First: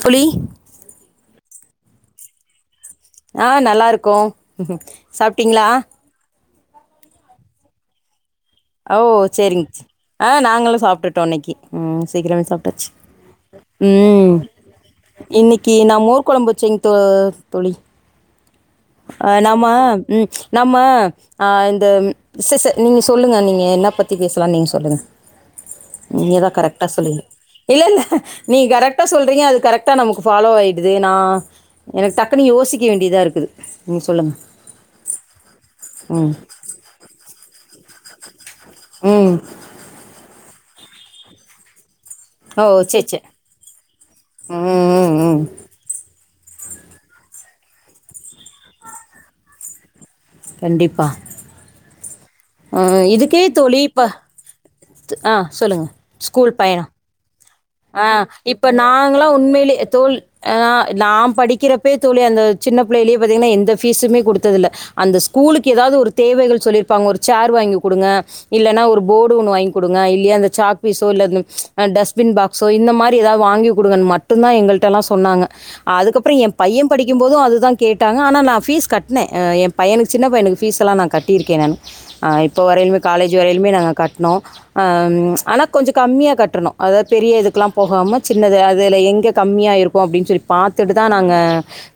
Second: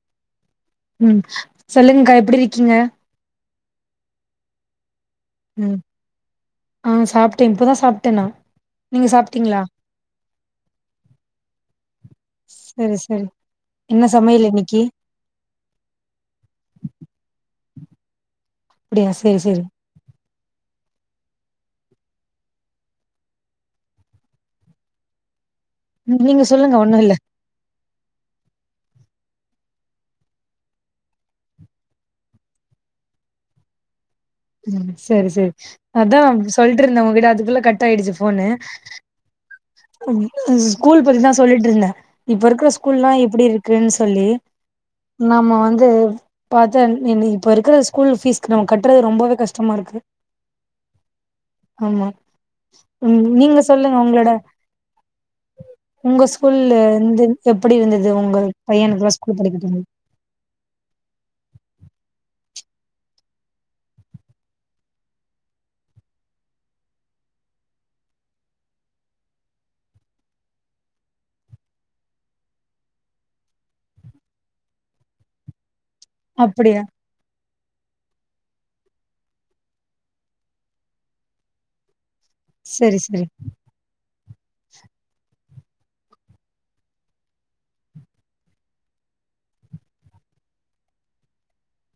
புளி ம் சொல்லுங்கக்கா எப்டி இருக்கீங்க ஆஹ் நல்லா இருக்கோம் சாப்ட்டீங்களா ஆஹ் சாப்ட்டேன் இப்பதான் சாப்ட்டேன் நா ஓ நீங்க சாப்ட்டீங்களா சரிங்க ஆஹ் நாங்களும் சாப்ட்டுட்டோம் இன்னக்கு உஹம் சீக்கிரமே சாப்ட்டாச்சி சரி சரி என்ன உம் சமையல் இன்னைக்கி இன்னக்கி நா மோர் கொழம்புச்சேங்க தே தோழி அப்டியா சரி ஆஹ் நாம சரி உம் நாம ஆ இந்த ச ச நீங்க சொல்லுங்க நீ என்ன பத்தி பேசலாம் நீங்க சொல்லுங்க ம் நீங்க தான் சொல்லுங்க கரெக்டா ஒண்ணு இல்ல சொல்லுவிங்க இல்ல இல்ல நீங்கள் கரெக்டாக சொல்கிறீங்க அது கரெக்டாக நமக்கு ஃபாலோ ஆகிடுது நான் எனக்கு டக்குன்னு யோசிக்க வேண்டியதா இருக்குது சொல்லுங்க ம் சரி சரி ம் அதான் சொல்லிட்ருந்தே உங்ககிட்ட அதுக்குள்ள கட் ஆயிடுச்சு போன்னு உம் ஸ்கூல் பத்திதான் சொல்லிட்டு இருந்தேன் இப்ப ஓ இருக்கிற சேர் ஸ்கூல்லாம் சேர் எப்டி இருக்குன்னு சொல்லி ம் ம் நமா வந்து பாத்தே இப்ப இருக்கிற ஸ்கூல் ஃபீஸ்க்கு நம்ம கட்டுறது ரொம்பவே கஷ்டமா இருக்கு கண்டிப்பா ஆமா ஆஹ் ம் இதுக்கே நீங்க தோழி சொல்லுங்க இப்ப உங்களோட ஆ சொல்லுங்க உங்க ஸ்கூல் ஸ்கூல்ல பயணம் இருந்து எப்டி இருந்தது ஆஹ் உங்க இப்ப பையனுக்குலா நாங்களா ஸ்கூல் படிக்க உண்மயிலே தோழி ஆஹ் நாம் படிக்கிற ப்ப தோழி அந்த சின்ன பிள்ளயிலயே பாத்தீங்கன்னா எந்த பீஸுமே குடுத்ததல்ல அந்த ஸ்கூலுக்கு எதாவது ஒரு தேவகள் சொல்லிருப்பாங்க ஒரு சேர் வாங்கி கொடுங்க இல்லைன்னா ஒரு போர்டு ஒண்ணு வாங்கி கொடுங்க இல்லய அந்த சாக்பீஸோ இல்ல டஸ்ட்பின் பாக் சோ இந்த மாதிரி ஏதாவது வாங்கி கு குடுங்கன்னு மட்டும்தான் எங்களிட்டலாம் சொன்னாங்க அதுக்கப்புறம் என் அப்படியா பையன் படிக்கும் போதும் அதுதான் கேட்டாங்க ஆனா நான் ஃபீஸ் கட்னேன் என் பையனுக்கு சின்ன பையனுக்கு ஃபீஸ்லாம் நான் கட்டியிருக்கேன் நான் இப்போ சரி வரையிலுமே சரி காலேஜ் வரையிலுமே நாங்கள் கட்டினோம் ஆனா கொஞ்சம் கம்மியாக கட்டணும் அதாவது பெரிய இதுக்கெல்லாம் போகாம சின்னது அதுல எங்க கம்மியா இருக்கும் அப்படின்னு சொல்லி பாத்துட்டுதான் நாங்க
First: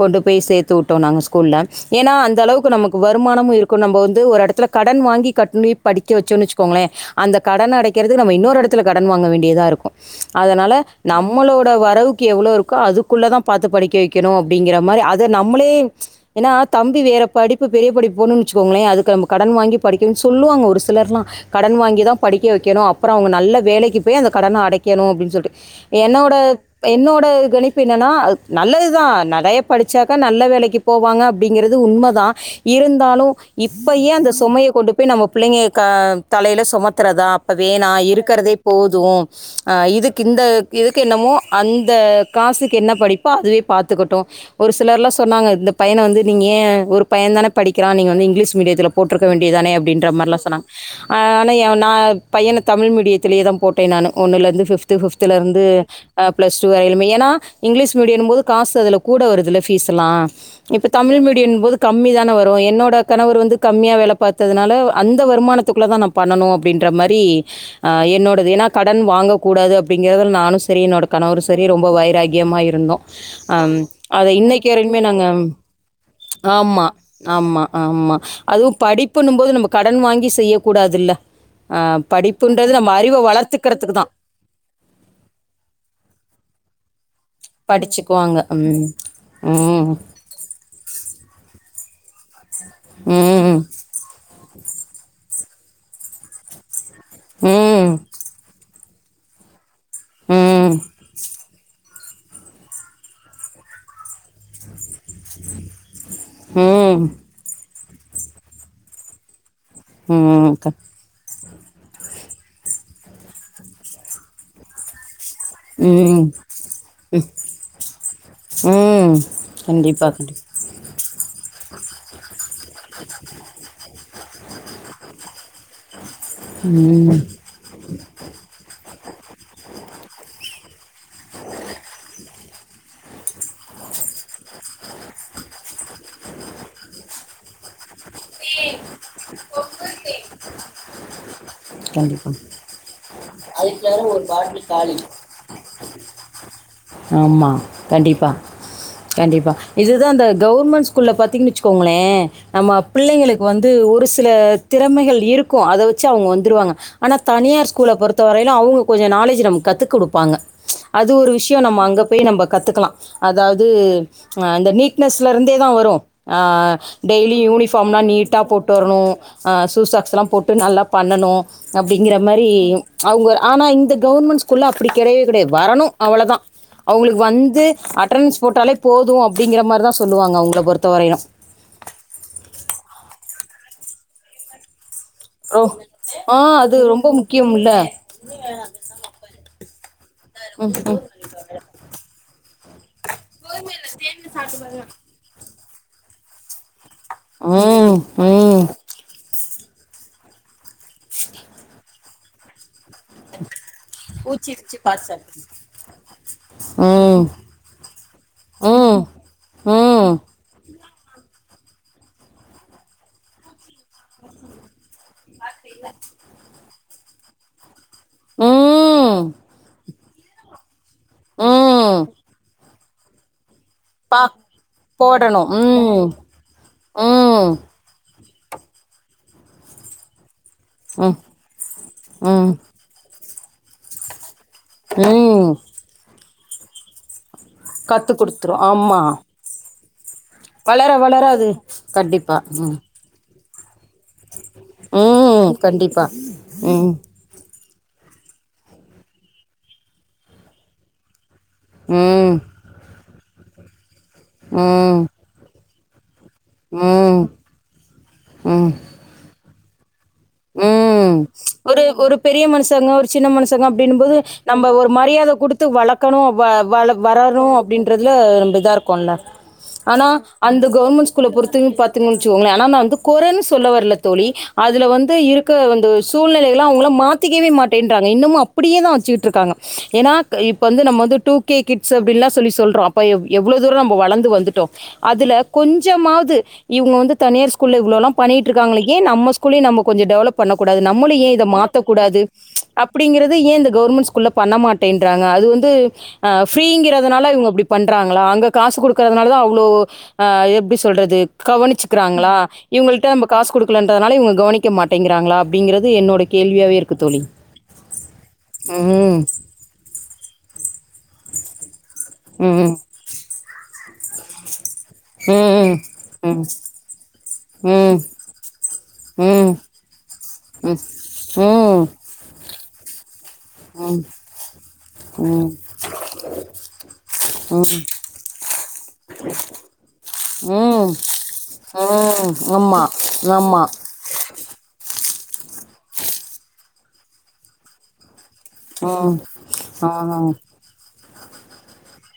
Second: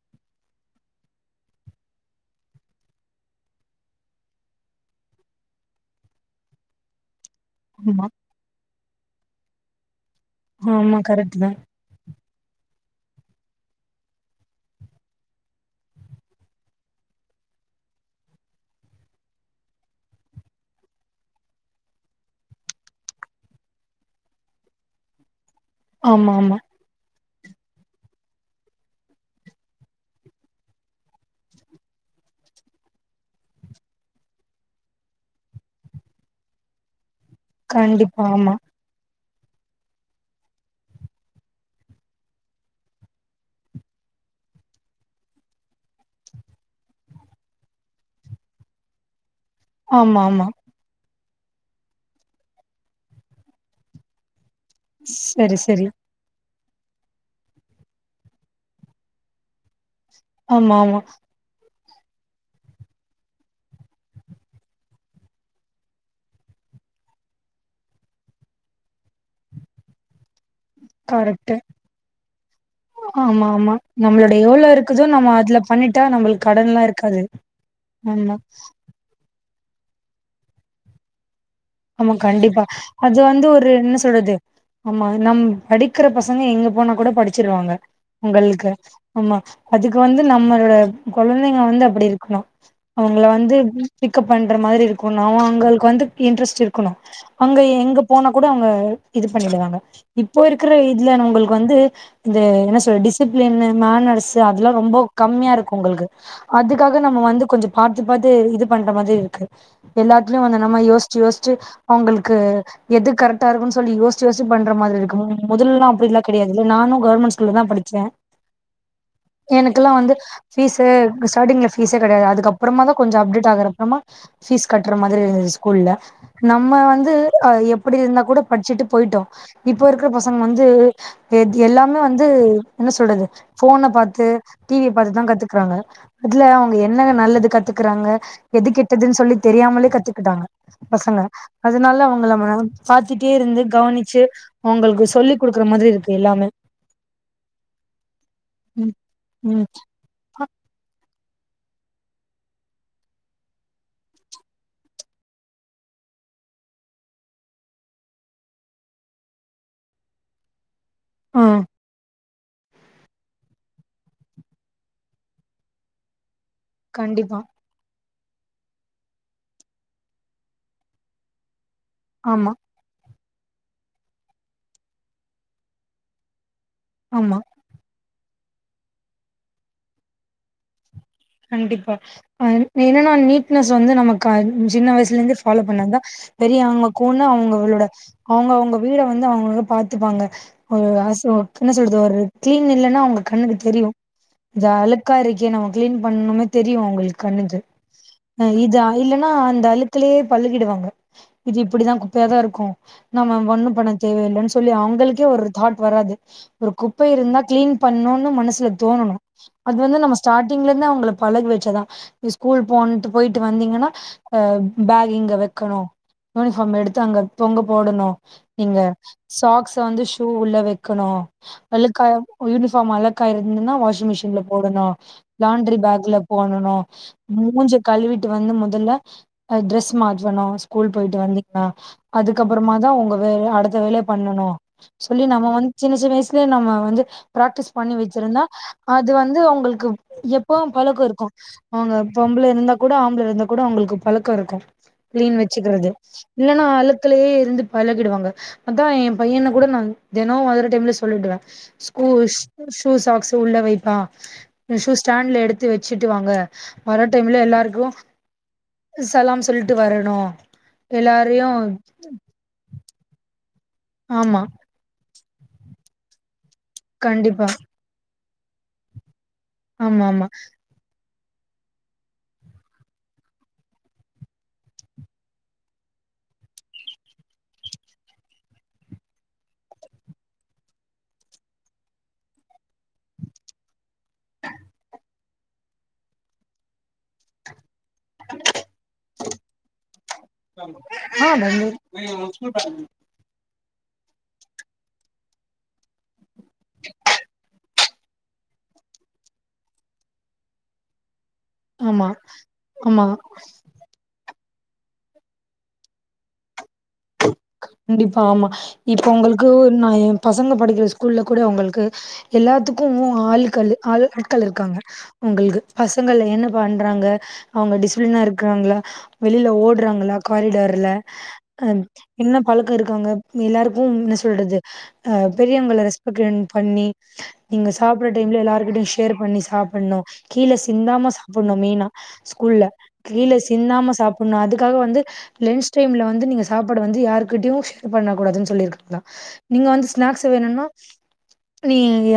கொண்டு போய் சேத்து விட்டோம் நாங்க ஸ்கூல்ல ஏன்னா அந்த அளவுக்கு நமக்கு வருமானமும் இருக்கும் நம்ம வந்து ஒரு இடத்துல கடன் வாங்கி கட்டினோ படிக்க வச்சோம்ன்னு வச்சுக்கோங்களே அந்த கடன் ஆமா அடைறது நம்ம இன்னொரு இடத்து கடன் வாங்க வேண்டியதாக இருக்கும் அதனால ஆமா கரெக்ட் தான் நம்மளோட வரவுக்கு எவ்ளோ இருக்கோ அதுக்குள்ளதான் பாத்து படிக்க வைக்கணும் அப்படிங்கிற மாதிரி அத நம்மளே தம்பி வேற படிப்பு பெரிய படிப்பு போனும்னுவச்சிகோங்களே கடன் வாங்கி படிக்க சொல்லுவாங்க ஒரு சிலர்லாம் கடன் வாங்கி தான் படிக்க வைக்கணும் அப்புறம் அவங்க நல்ல வேலைக்கு போய் அந்த கடன அடை கனு அப்படின் சொல்லி ஆமா என்னோட ஆமா என்னோட கணிப்பு என்னா நல்லதுதா நிறைய படிச்சாக்க நல்ல வேலைக்கு போவாங்க அப்படி உண்மைதான் இருந்தாலும் இப்ப ஏன் அந்த சோமைய கொண்டு போய் நம்ம பிள்ளை ஆஹ் தலையிலசுமத்துறதா ப்ப வேணா கண்டிப்பா ஆமா இருக்கிறதே போதும் [unintelligible] இதுக்கு இந்த இதுக்கு என்னமோ அந்த காசுக்கு என்ன படிப்போ அதுவே பாத்துக்கட்டும் ஒரு சிலர்லாம் சொன்னாங்க இந்த பையன வந்து நீங்கள் ஏன் ஒரு பையன தானே படிக்கிறான் நீங்கள் வந்து இங்கிலீஷ் மீடியத்தில் போட்ருக்க க்க வேண்டியதானே அப்படின்ற ஆமா மாரிலாம் ஆமா சொன்னாங்க ஆனா நான் பையன தமிழ் மீடியத்திலயே தான் போட்டேன் நான் ஒன்னு லேந்து பிப்து சரி பிப்தலருந்து சரி ஆஹ் பிளஸ்டூ வரையிலும் ஏன்னா இங்கிலீஷ்மீடியம் போது காசு அதுல கூட வருதுலா பீஸ் லாம் ஆமா இப்ப ஆமா தமிழ் மீடியம் போது கம்மி தானே வரும் என்னோட கணவர் வந்து கம்மியா வேல பாத்ததுனால அந்த வருமானத்துக்குள்ள தான் நான் பண்ணனும் அப்படின்ற மாரி ஆஹ் என்னோடது ஏன்னா கடன் வாங்க கூடாது அப்படிங்கறதல நானும் நானும் சரி என்னுடைய கணவரும் கரெக்ட் சரி ரொம்ப வைராகியமா இருந்தோம் ஆமா ஆமா அத நம்மளோட எவ்ளோ இன்னைக்கு வரைக்குமே இருக்குதோ நாங்க நம்ம அதுல பண்ணிட்டா நம்மளுக்கு ஆமா கடன்லாம் இருக்காது ஆமா ஆமா அதும் படிப்பு படிபுணு போது நம்ம கடன் வாங்கி செய்ய கூடாதுல்ல அஹ் ஆமா கண்டிப்பா படிப்புன்றது நம்ம அது அறிவை வந்து ஒரு வளத்துக்கிறதுக்கு என்ன தான் சொல்றது ஆமா நம் படிக்கிற பசங்க எங்க போனா கூட படி ச்சருவாங்க படிச்சுக்குவாங்க. உங்களுக்கு ம். ஆமா ம். அதுக்கு வந்து நம்மோட கொழந்தைங்க வந்து அப்படி இருக்கணும் அவங்கள வந்து ம். பிக்கப் பண்ற மாரி இருக்கு க்கனும் அவ அவங்களுக்கு வந்து இன்ட்ரெஸ்ட் க்கனும் அங்க ம். எங்க போனா கூட அவுங்க இது பண்ணிடுவாங்க இப்போ இருக்கிற ம். இதுல நுங்களுக்கு வந்து இந்த என்ன சொல்ற டிசிப்ளின் மேனஸ் அதெல்லாம் ரொம்ப கம்மியா இருக்கும் உங்களுக்கு அதுக்காக ம். நம்ம வந்து கொஞ்சம் பாத்து பாத்து இது பண்ற மாதிரி இருக்கு எல்லாத்லும் ம். வந்து க நம்ம யோச்சு யோச்சு சு அவங்களுக்கு எது கரெக்டா இருக்கும்ன்னு சொல்லி யோசி யோசி பண்ற மாதிரி இருக்கும் முதல்லல்லாம் அப்படில்லாம் ம். கிடையாதுல்ல நானும் கவர்மெண்ட் ஸ்கூல்ல தான் படிச்சேன் ம். எனக்குல்லாம் கண்டிப்பா, வந்து கண்டிப்பா. பிஷ் ஸ்டாரிங்ல பீஸே கிடையாது அதுக்கப்புறமா தான் கொஞ்சம் அப்டேட் ஆகுற அப்புறமா பிஷ் கட்டுற மாதிரி இருந்தது ஸ்கூல்லா நம்ம வந்து ம். ஹ எப்படி இருந்தா கூட படிச்சுட்டு போயிட்டோம் இப்போ இருக்கிற பசங்க வந்து எ எல்லாமே வந்து என்ன சொல்றது போன பாத்து டிவிய பாத்துதான் கத்துக்குறாங்க அதுல அவங்க என்னங்க நல்லது கத்துக்குறாங்க எது கெட்டதுன்னு சொல்லி தெரியாமலே கத்துக்கிட்டாங்க பசங்க அதனால கண்டிப்பா. அவங்கள மா பாத்திட்டே இருந்து கவனிச்சு அவங்களுக்கு சொல்லி் கொடுக்குற மாதிரி இருக்கு எல்லாமே ஆமா கண்டிப்பா ம் கண்டிப்பா ம் இதுதான் அந்த கவர்மெண்ட் ஸ்கூல்ல ப த்திங் வெச்சுக்கோங்கள நம்ம பிள்ளைளுக்கு வந்து ஒரு சில திறமைகள் இருக்கும் அதவச்சு அவங்கா வந்துருவாங்க அன தனியர் ஸ்கூல் போருத்தாவரையுள அவங்கொஞ்சம் நால்லோஜ் நமகு கத்து கொடுப்பாங்க ஆ குயும் நம்ப அங்க போய் நம்ம கத்துக்கலாம் அதாவது இந்த நீ்ட்னஸ்ல இருந்தே தான் வரும் கண்டிப்பா டெய்லிம் யூனிஃபாம்லாம் நீட் ட்டா போட்டு வரணும்ஹ சூசாக்ஸ் எல்லாம் போட்டு நல்லா பண்ணனும் அப்படிங்கற ஆமா மாரி அவங்க ஆனா இந்த கவர்மெண்ட் ஸ்கூல்ல அப்படி கிடையவே கிடையது வருரனும் அவ்வளோ தான் அவங்களுக்கு ஆமா வந்து அ அட்ரன்ஸ் போட்டாலே போதும் அப்படிங்கிற மாரி தான் சொல்லாங்க அவங்கல பொருத்த வரையும் கண்டிப்பாஹ என்னன்னா நீட்னஸ் வந்து நமக்கு ஐஞ் சின்ன வயசு ல இருந்து பாலோ ஓ பண்ணா தான் ஆ பெரிய அது அவங்க ரொம்ப கொன்னா முக்கியம் இல்ல அவங்ளோட அவங்க அவங்க வீட வந்து அவங்க அவங்க பார்த்துப்பாங்க என்ன கோஜோ அசோ என்ன சொல்றது ஒரு கிளீன் இல்லன்னா அவங்க கண்ணுக்கு தெரியும் இது அழுக்காயிருக்கே நமக்கு கிளின் பண்ணுமே தெரியும் அவங்களுக்கு கண்ணுது ம் உஹ் ம் இது இல்லன்னா அந்த அலுக் இதுலயே பள்ளுகிடுவாங்க இது இப்படிதான் கு பியா தான் இருக்கும் நம்ம ஒண்ணும் பண தேவையில்லைன்னு சொல்லி அவங்களுக்கே ஒரு தாட் வராது ஒரு குப்பை ம் இருந்தா கிளீன் பண்ணும்னு மனசுல ம் தோணணும் அது வந்து ம் நம்ம ஸ்டாரிங்லோ இன்நா உங்களை பழகி வச்சதான் ஸ்கூல் போன்ட்டு போயிட்டு வந்தீங்கன்னாஹ பேக் இங்க வைக்கணும் யூனிஃபாம் எடுத்து தாங்க பொங்க போடணும் நீங்க ம் சாக்ஸ் வந்து சூ உள்ள வக் கணும் ம் வெள்ளக்கம் யூனி அ மலக்காயிர ன்னா வாஷிங் பா மிஷின்ல போடணும் போடணும் ஐமின்ரி ம் போக்ல போடனும் ம் முஞ்ச கழுவிட் வீட்டு வந்து முதல்ல ட்ரெஸ் மத்தாணும் ஸ்கூல் ம் போயிட்டு வந்தீங்கனா அதுக்க ம் அப்புறமா தான் உங்க வேல அடுத்த வேல பண்ணனும் சொல்லி ம் நாம்ம வந்து சின்ன சின்ன விசயம் இத்தே நம்ம வந்து பிராக்டிஸ் பண்ணி கற்றுக் வச்சிருந்தா கொடுத்துரும் அது ஆமாம் வந்து அவங்களுக்கு எப்போ வளர பழக்கம் வளர இருக்கும் அது அவுங்க கண்டிப்பா பொம்பல இருந்தா ம் கூட ஆம்பளை இருந்தா கூட உங்களுக்கு பழக்கம் இருக்கும் கிளீன் ம் வச்சுக்கிறது கண்டிப்பா இல்லைன்னா ம் அழுக்குலயே இருந்து வெளகிடுவாங்க அதான் என் பையனை கூட நான் தினம் ஒரே டைம்ல சொல்லிடுவேன் ஸ்கூல் ம் சூ சாக்ஸ் உள்ள வைப்பா ம் ஷூஸாண்ட்ல எடுத்து வச்சிடு டுவாங்க வர ம் டைம்ல எல்லாருக்கும் சலாம் சொல்லிட்டு வர உம் ஒரு ஒரு பெரிய மனுசங்க ஒரு சின்ன மனசு ங்க அப்படின்போது ஆமா நம்ம ஒரு மரியாதை கொடுத்து வளர்க்கணும் வ வ கண்டிப்பா வரரும் அப்டின்றது இது நாம்ம இதா இருக்கோம்லா ஆமா ஆனா ஆமா அந்த கவர்மெண்ட் அ பொறுத்து பாத்தோம்னு வச்சுக்கோங்களேன் ஆனா வந்து குறை சொல்ல வரல தோழி அதுல வந்து இருக்க அந்த சூழ்நிலைலாம் அவுங்கல்லாம் மாத்திக்கவே மாட்டேன்றாங்க இன்னமும் அப்டியே தான் வச்சுட்டுருக்காங்க ஏனா இப்ப வந்து நம்ம வந்து டூகே கிட்ஸ் அப்டிலாம் சொல்லி சொல்றோம் எவ்ளவுதூரம் நம்ம வளர்ந்து வந்துட்டோம் அதுல கொஞ்சமாவது இவுங்க வந்து தனியார் ஸ்கூல் ல இவ்வளோல்லாம் பண்ணிட்டுருக்காங்களே ஏன் நம்ம ஸ்கூல்லையும் நம்ம டெவலப் பண்ணக்கூடாது நம்மளும் ஆ ஏன் இத வந்து மாத்தகூடாது அப்படிங்கிறது ஏன் இந்த கவர்மெண்ட் ஸ்கூல்ல பண்ண மாட்டேன்றாங்க அது வந்து ஃப்ரீங்கிறதுனால இவங்க இப்டி பண்றாங்களா அங்க காசு கொடுக்கறதுனால தான் அவ்வளோ அஹ் எப்டி சொல்றது ஆமா கவனிச்க்றாங்களா இவங்கள்ட்ட ஆமா நம்ம காசு கொடுக்கலன்றதுனால இவங்க கவனிக் மாட்டேங்கிறாங்களா அப்படிங்கிறது என்னோட கேள்வியாவே இரு கண்டிப்பா ஆமா இப்ப ம் உங்களுக்கு நான் என் பசங்க படிக்கிற ஸ்கூல்ல கூட உங்களுக்கு ம் எல்லாத்துக்கும் ஆளுக்காள் ஆள் ஆட்கள் இருக்காங்க ம் உங்களுக்கு ம் பசங்கல என்ன பண்றாங்க ம் அவங்க ம் டிசிப்ளனா இருக்கிறாங்களா ம் வெளியில ஓடுறாங்களா காரிடார்ல ம் என்ன பழக்கம் இருக்காங்க எல்லாருக்கும் ம் என்ன சொல்றது அஹ் ம் பெரியவங்கள ரெஸ்பெக்ட் பண்ணி நீங்க ம் சாப்பிடுற டைம்ல எல்லாருகிட்டயும் ஷேர் பண்ணி சாப்புண்ணும் கீழ ம் சிந்தாம சாப்புண்ணும் ம் மெயினா ஸ்கூல்ல ஆமா கீழ ஆமா சிந்தாம்ம சாப்புண்ணும் அது ஆக வந்து லன்ச் டைம்ல வந்து நீங்க சாப்படு வந்து யாருகிட்டயும் ஷேர் பண்ணக்க கூடாதுன்னு சொல்லிருக்காங்க ம் நீங்க வந்து ஆ ஸ்நாக்ஸ் வேணும்னா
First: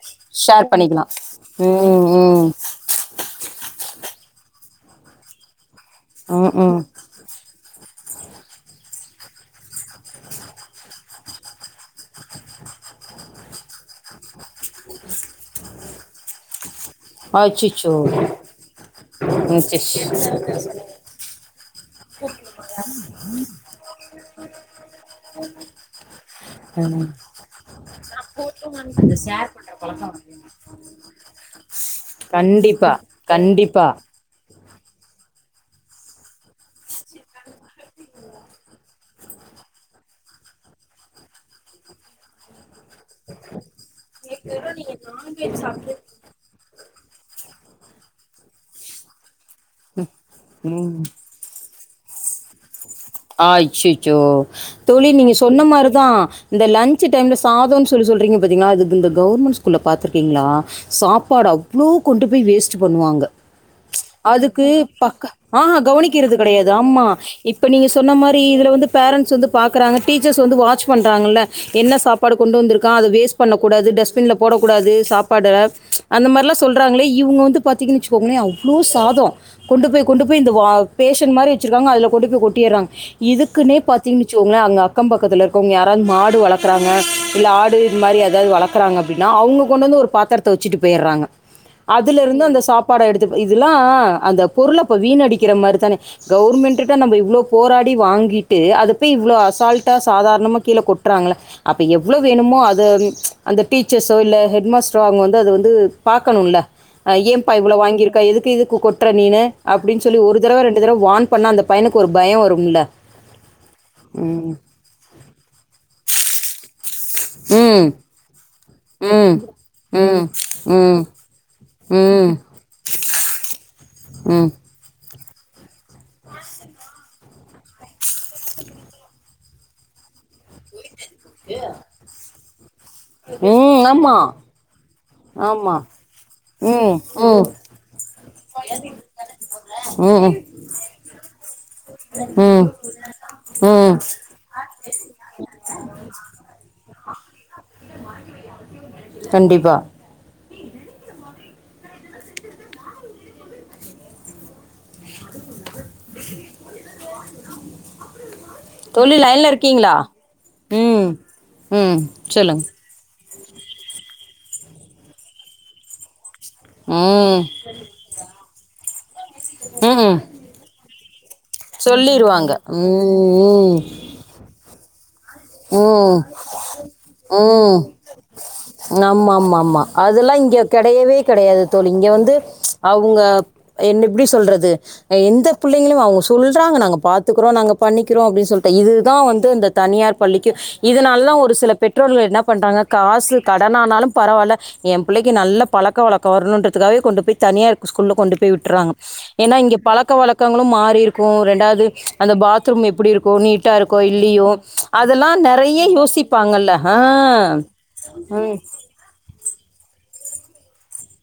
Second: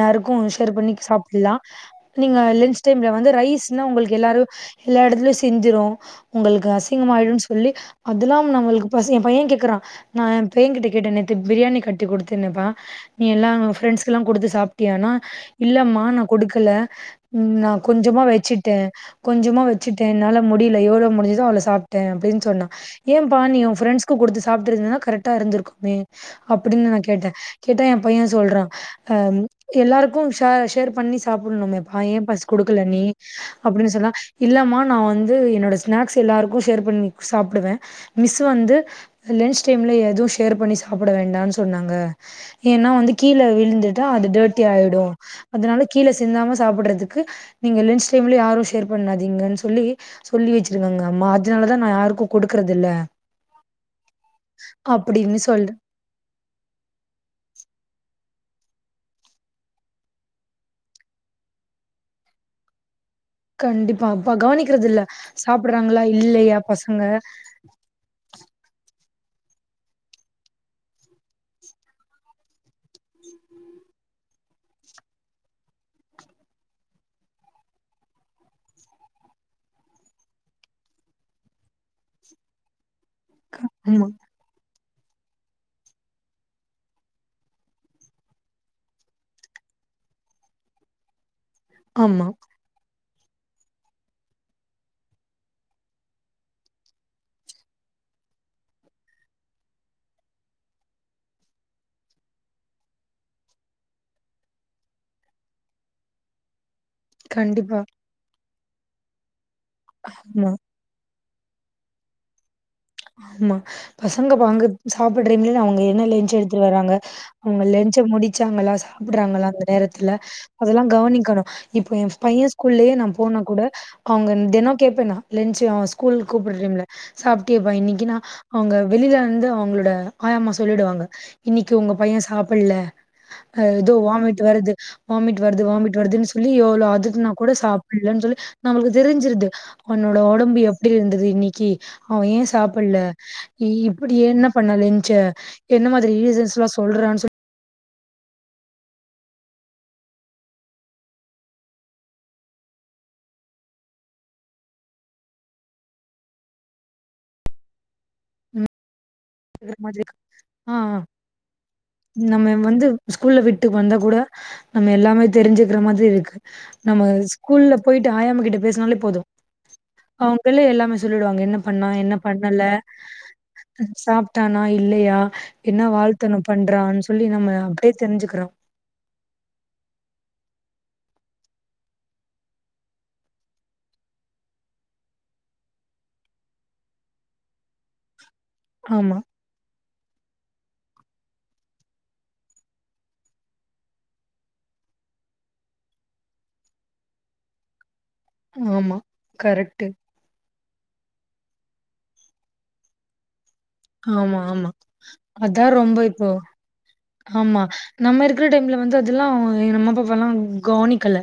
யாருக்கும் ஷேர் பண்ணி சாப்புலாம் ம் நீங்க ம் லெஞ்ச் டைம்ல வந்து ரைஸ் னா உங்களுக்கு எல்லாரும் எல்லா எடத்துலயு சிந்திரும் ம் உங்களுக்கு ம் அசிங்கமாயிடும்ன்னு சொல்லி அதெல்லாம் நம்மளுக்கு பாஸ் என் பையன் கேட்கறான் நான் என் பையன் கிட்ட கேட்ட நேத்து பிரியாணி கட்டி கொடுத்தேனப்பா நீ எல்லாம் ஃப்ரெண்ட்ஸ்கெல்லாம் குடுத்து சாப் டியானா இல்லம்மா ஆஹ் நான் கொடுக்கல நான் அச்சச்சோ கொஞ்சமா வச்சுட்டேன் கொஞ்சமா ம் ச்சே. வச்சுட்டேன் என்னால முடியல எவ்வளோ முடிஞ்சதோ அவ்ளோ சாப்ட்டேன் அப்படின்னு சொன்னா ஏன் பாநீ ஃபிரண்ட்ஸ்க்கு குடுத்து சாப்பிட்டு இருந்தா கரெக்டா இருந்துருக்குமே அப்டின்னு ம் நான் கேட்டேன் கேட்டா என் பையன் சொல்றன் எல்லாருக்கும் ஷேர் பண்ணி சாப்புண்ணுமா ஏன் பா குடுக்கல கண்டிப்பா நீ கண்டிப்பா அப்படின்னு சொன்னா இல்லமா நான் வந்து என்னோட ஸ்நாக்ஸ் எல்லாருக்கும் ஷேர் பண்ணி சாப்டுவேன் மிஸ் வந்து லன்ச் டைம்ல எதுவும் ஷேர் பண்ணி சாப்பிட வேண்டாம்னு சொன்னாங்க ஏன்னா வந்து கீழே விழுந்துட்டா அது டர்ட்டி ஆயிடும் அதனால கீழே சிந்தாம சாப்பிடுறதுக்கு நீங்க லன்ச் டைம்ல யாரும் ஷேர் பண்ணாதீங்கன்னு சொல்லி சொல்லி ம் வச்சிருக்காங்க அம்மா அதனாலதான் நான் யாருக்கும் குடுக்குறது இல்ல அச்சச்சோ தொழி நீங்க அப்டின்னு சொன்னா சொல் பாத்தீன்னா இந்த கவர்மெண்ட் ஸ்கூல்ல பார்த்திருக்கீங்களா சாப்பாடு அவ்வளோ கொண்டு போய் வேஸ்ட் பண்ணுவாங்க கண்டிப்பா அப்ப அதுக்கு கவனிக்கிறது இல்ல பக்க ஆஹா சாப்பிடுறாங்களா கவனிக்கிறது இல்லையா கிடையாது பசங்க ஆமா இப்ப நீங்க சொன்ன மாரி இதில வந்து பேரண்ட்ஸ் வந்து பார்க்குறாங்க டீச்சர்ஸ் வந்து வாட்ச் பண்ணுறாங்களல என்ன சாப்பாடு கொண்டுவந்துருக்காக வேஸ்டு பண்ணகூடாது டேஸ்பிண்லபேட கூடாது அப்படணுவாச்சி பண்றாங்கல [unintelligible] இதுக்குன்னே ஆமா பார்த்தீங்குன்னு வச்சுங்களே அங்கே அக்கம் பக்கம் பக்கத்துல இருக்கவங்க யாராவது மாடு வளர்க்கறாங்க இல்ல ஆடு இது மாரி ஏதாவது வளர்க்கறாங்க அப்படின்னா அவங்க கொண்டு வந்து ஒரு பாத்திரத்தை வச்சுட்டு போயிடுறாங்க அதுல ஆமா இருந்து அந்த சாப்பா பாடம் எடுத்து இதெல்லாம் அந்த பொருளை இப்ப வீணடிக்கிற மாதிரி தானே கவர்மெண்ட் நம்ம இவ்ளோ போராடி வாங்கிட்டு அத போய் இவ்வளோ அசால்ட்டா சாதாரணமா கீழே கொட்டுறாங்கள அப்ப எவ்வளவு வேணுமோ அத அந்த டீச்சர்ஸோ இல்ல ஹெட் மாஸ்ட்ரோ அங்க வந்து அத வந்து பாக்கணும்ல ஏம்ப்பா கண்டிப்பா இவ்வளவு வாங்கியிருக்க எதுக்கு இது கொட்டுற நீனு அப்படின்னு சொல்லி ஒரு ஆமா தடவை ரெண்டு தடவை வான் பண்ண அந்த பையனுக்கு ஒரு பயம் வரும்லா ஆமா பசங்க பாங்கு சாப்புடுறிங் அவங்க என்ன லேன்ஞ்சு எடுத்துட்டு வர்றாங்க அவுங்க ம் லேஞ்ச முடிச்சாங்களா சாப்பு ம் சாப்பிடறாங்களா அந்த நேரத்துல ம் அதெல்லாம் ம் கவனிக்கணும் இப்ப என் ம் ம் பையன் ஸ்கூல்லேயே நான் போனா கூட அவுங்க ம் தினம் கேப் நா லெஞ்ச்சு அவன் ஸ்கு கூல் கூப்பிடடுறிங்ல சாப்பு ப்ப இன்னைக்குன்னா அவங்க வெளியில இருந்து அவங்களோட ஆயம்மா சொல்லிடுவாங்க இன்னைக்கு உங்க பையன் சாப்பு பிள்ள அஹ ம் ஏதோ ஆமா வாமிட் வருது வாமிட் வருது ஆமா வாமிட் வருதுன்னு சொல்லி எவ்வளோ ம் ம் அதட்னாக்கூட சாப்பிடலன்னு சொல்லி நம்மளுக்கு தெரிஞ்சிருது உன்னோட ம் உடம்பு எப்படி இருந்தது இன்னைக்கு அவன் ஏன் ம் சாப்பிடல ம் இப்படி என்ன பண்ணா லேஞ்ச்ச என்ன மாதிரி ரீசன்ஸ் எல்லாம் சொல்றான் சொல்ல கண்டிப்பா [unintelligible] தோழி லையன்ல கேக்குற இருக்கீங்களா மாதிரி ஆ ஆ ம் ம் நம்ம சொல்லுங்க வந்து ஸ்கூல்ல விட்டுக்கு வந்தா கூட நம்ம எல்லாமே தெரிஞ்சுக்கிற மாதிரி இருக்கு நம்ம ம் ஸ்கூல்ல போயிட்டு ஆயமா கிட்ட பேசினாலே போதும் ம் அவங்களே எல்லாமே சொல்லிடுவாங் என்ன பண்ணா என்ன சொல்லிருவாங்க பண்ணல ம் சாப் இல்லயா உம் நம்ம உம் அப்டியே தெரிஞ்சுக்கிறோ ஆமா ஆமா ஆமா அதெலாம் இங்க கெடையவே கெடயாது தோழி இங்க வந்து அவங்க என்ன எப்டி சொல்றது எந்த புள்ளங்களையும் அவங்க சொல்றாங்க நாங்க பாத்துக்கறோம் நாங்க பண்ணிக்கிறோம் அப்டின்னு சொ சொல்டேன் ஆமா இதுதான் வந்து இந்த தனியார் பள்ளிக்கும் இதனால தான் ஒரு சில பெற்றோர்கள் என்ன பண்றாங்க காசு கடனானாலும் பரவாயில்ல என் பிள்ளைக்கு நல்ல பழக்க வழக்கம் வரனும் கொண்டு போய் தனியார் ஸ்கூல்ல கொண்டு போய் விட்டுறாங்க ஆமா ஏன்னா இங்க கரெக்ட்டு பழக்க வழக்கங்களும் மாறி இருக்கும் ரெண்டு து அந்த பாத்ரூம் எப்டி இருக்கும் நீட் ட்டா இருக்கா ஆமா இல்லியோ ஆமா அதெலாம் நெறய அதா ரொம்ப இப்போ யோசிப்பாங்கள்ல ஆமா நம்ம இருக்ற டைம்ல வந்து அதெலா நம்ம பலாம் கவுனிக்கல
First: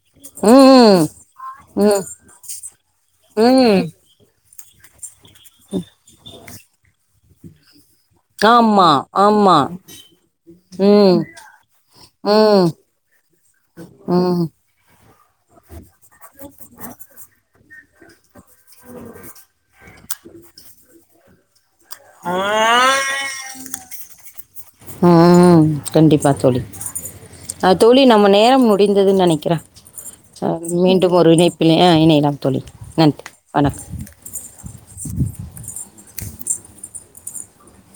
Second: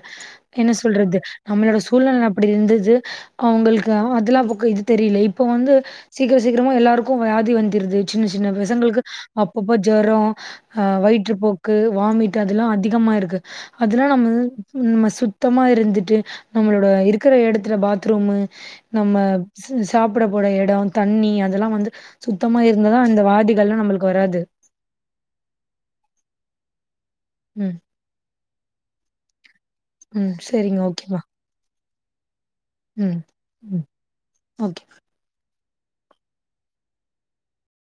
என்ன ம் சொல்றது நம்ளோட ம் சூழ்நெல அப்டி இருந்தது ம் அவங்களுக்கு அதெல்லா இது தெரியலப் இப்போ வந்து சீக்கிர சீக்கிரமா எல்லாருக்கு [unintelligible] வியாதி வந்திருது சின்ன சின்ன ஆமா பசங்களுக்கு ஆமா அப்பப்போ ஜொரோம் ம் வயிற்றுப்போக்கு வாமிட் அதெலா ம் அதிகமா இருக்கு அதெலா நம்ம ம் நம்ம சுத்தமா இருந்துட்டு நம்ளோட இருக்குற எடத்துல பாத்ரூமு நம்ம [unintelligible] சாப்பிட போட எடோ தண்ணி அதெலா வந்து சுத்தமா இருந்தா தா அந்த வாதிகல்லா நம்மளுக்கு வராது ம் கண்டிப்பா தோழி அ ம், தோலி நம்ம நேரம் அப்டிந்தது நெனக்கிறேன் ம். சரிங்க. மீண்டும் ஓகேவா. ஒரு இணைப்பில ஆ இணையலாம் தோலி ம், நன்றி ம். வணக்கம் ஓகே.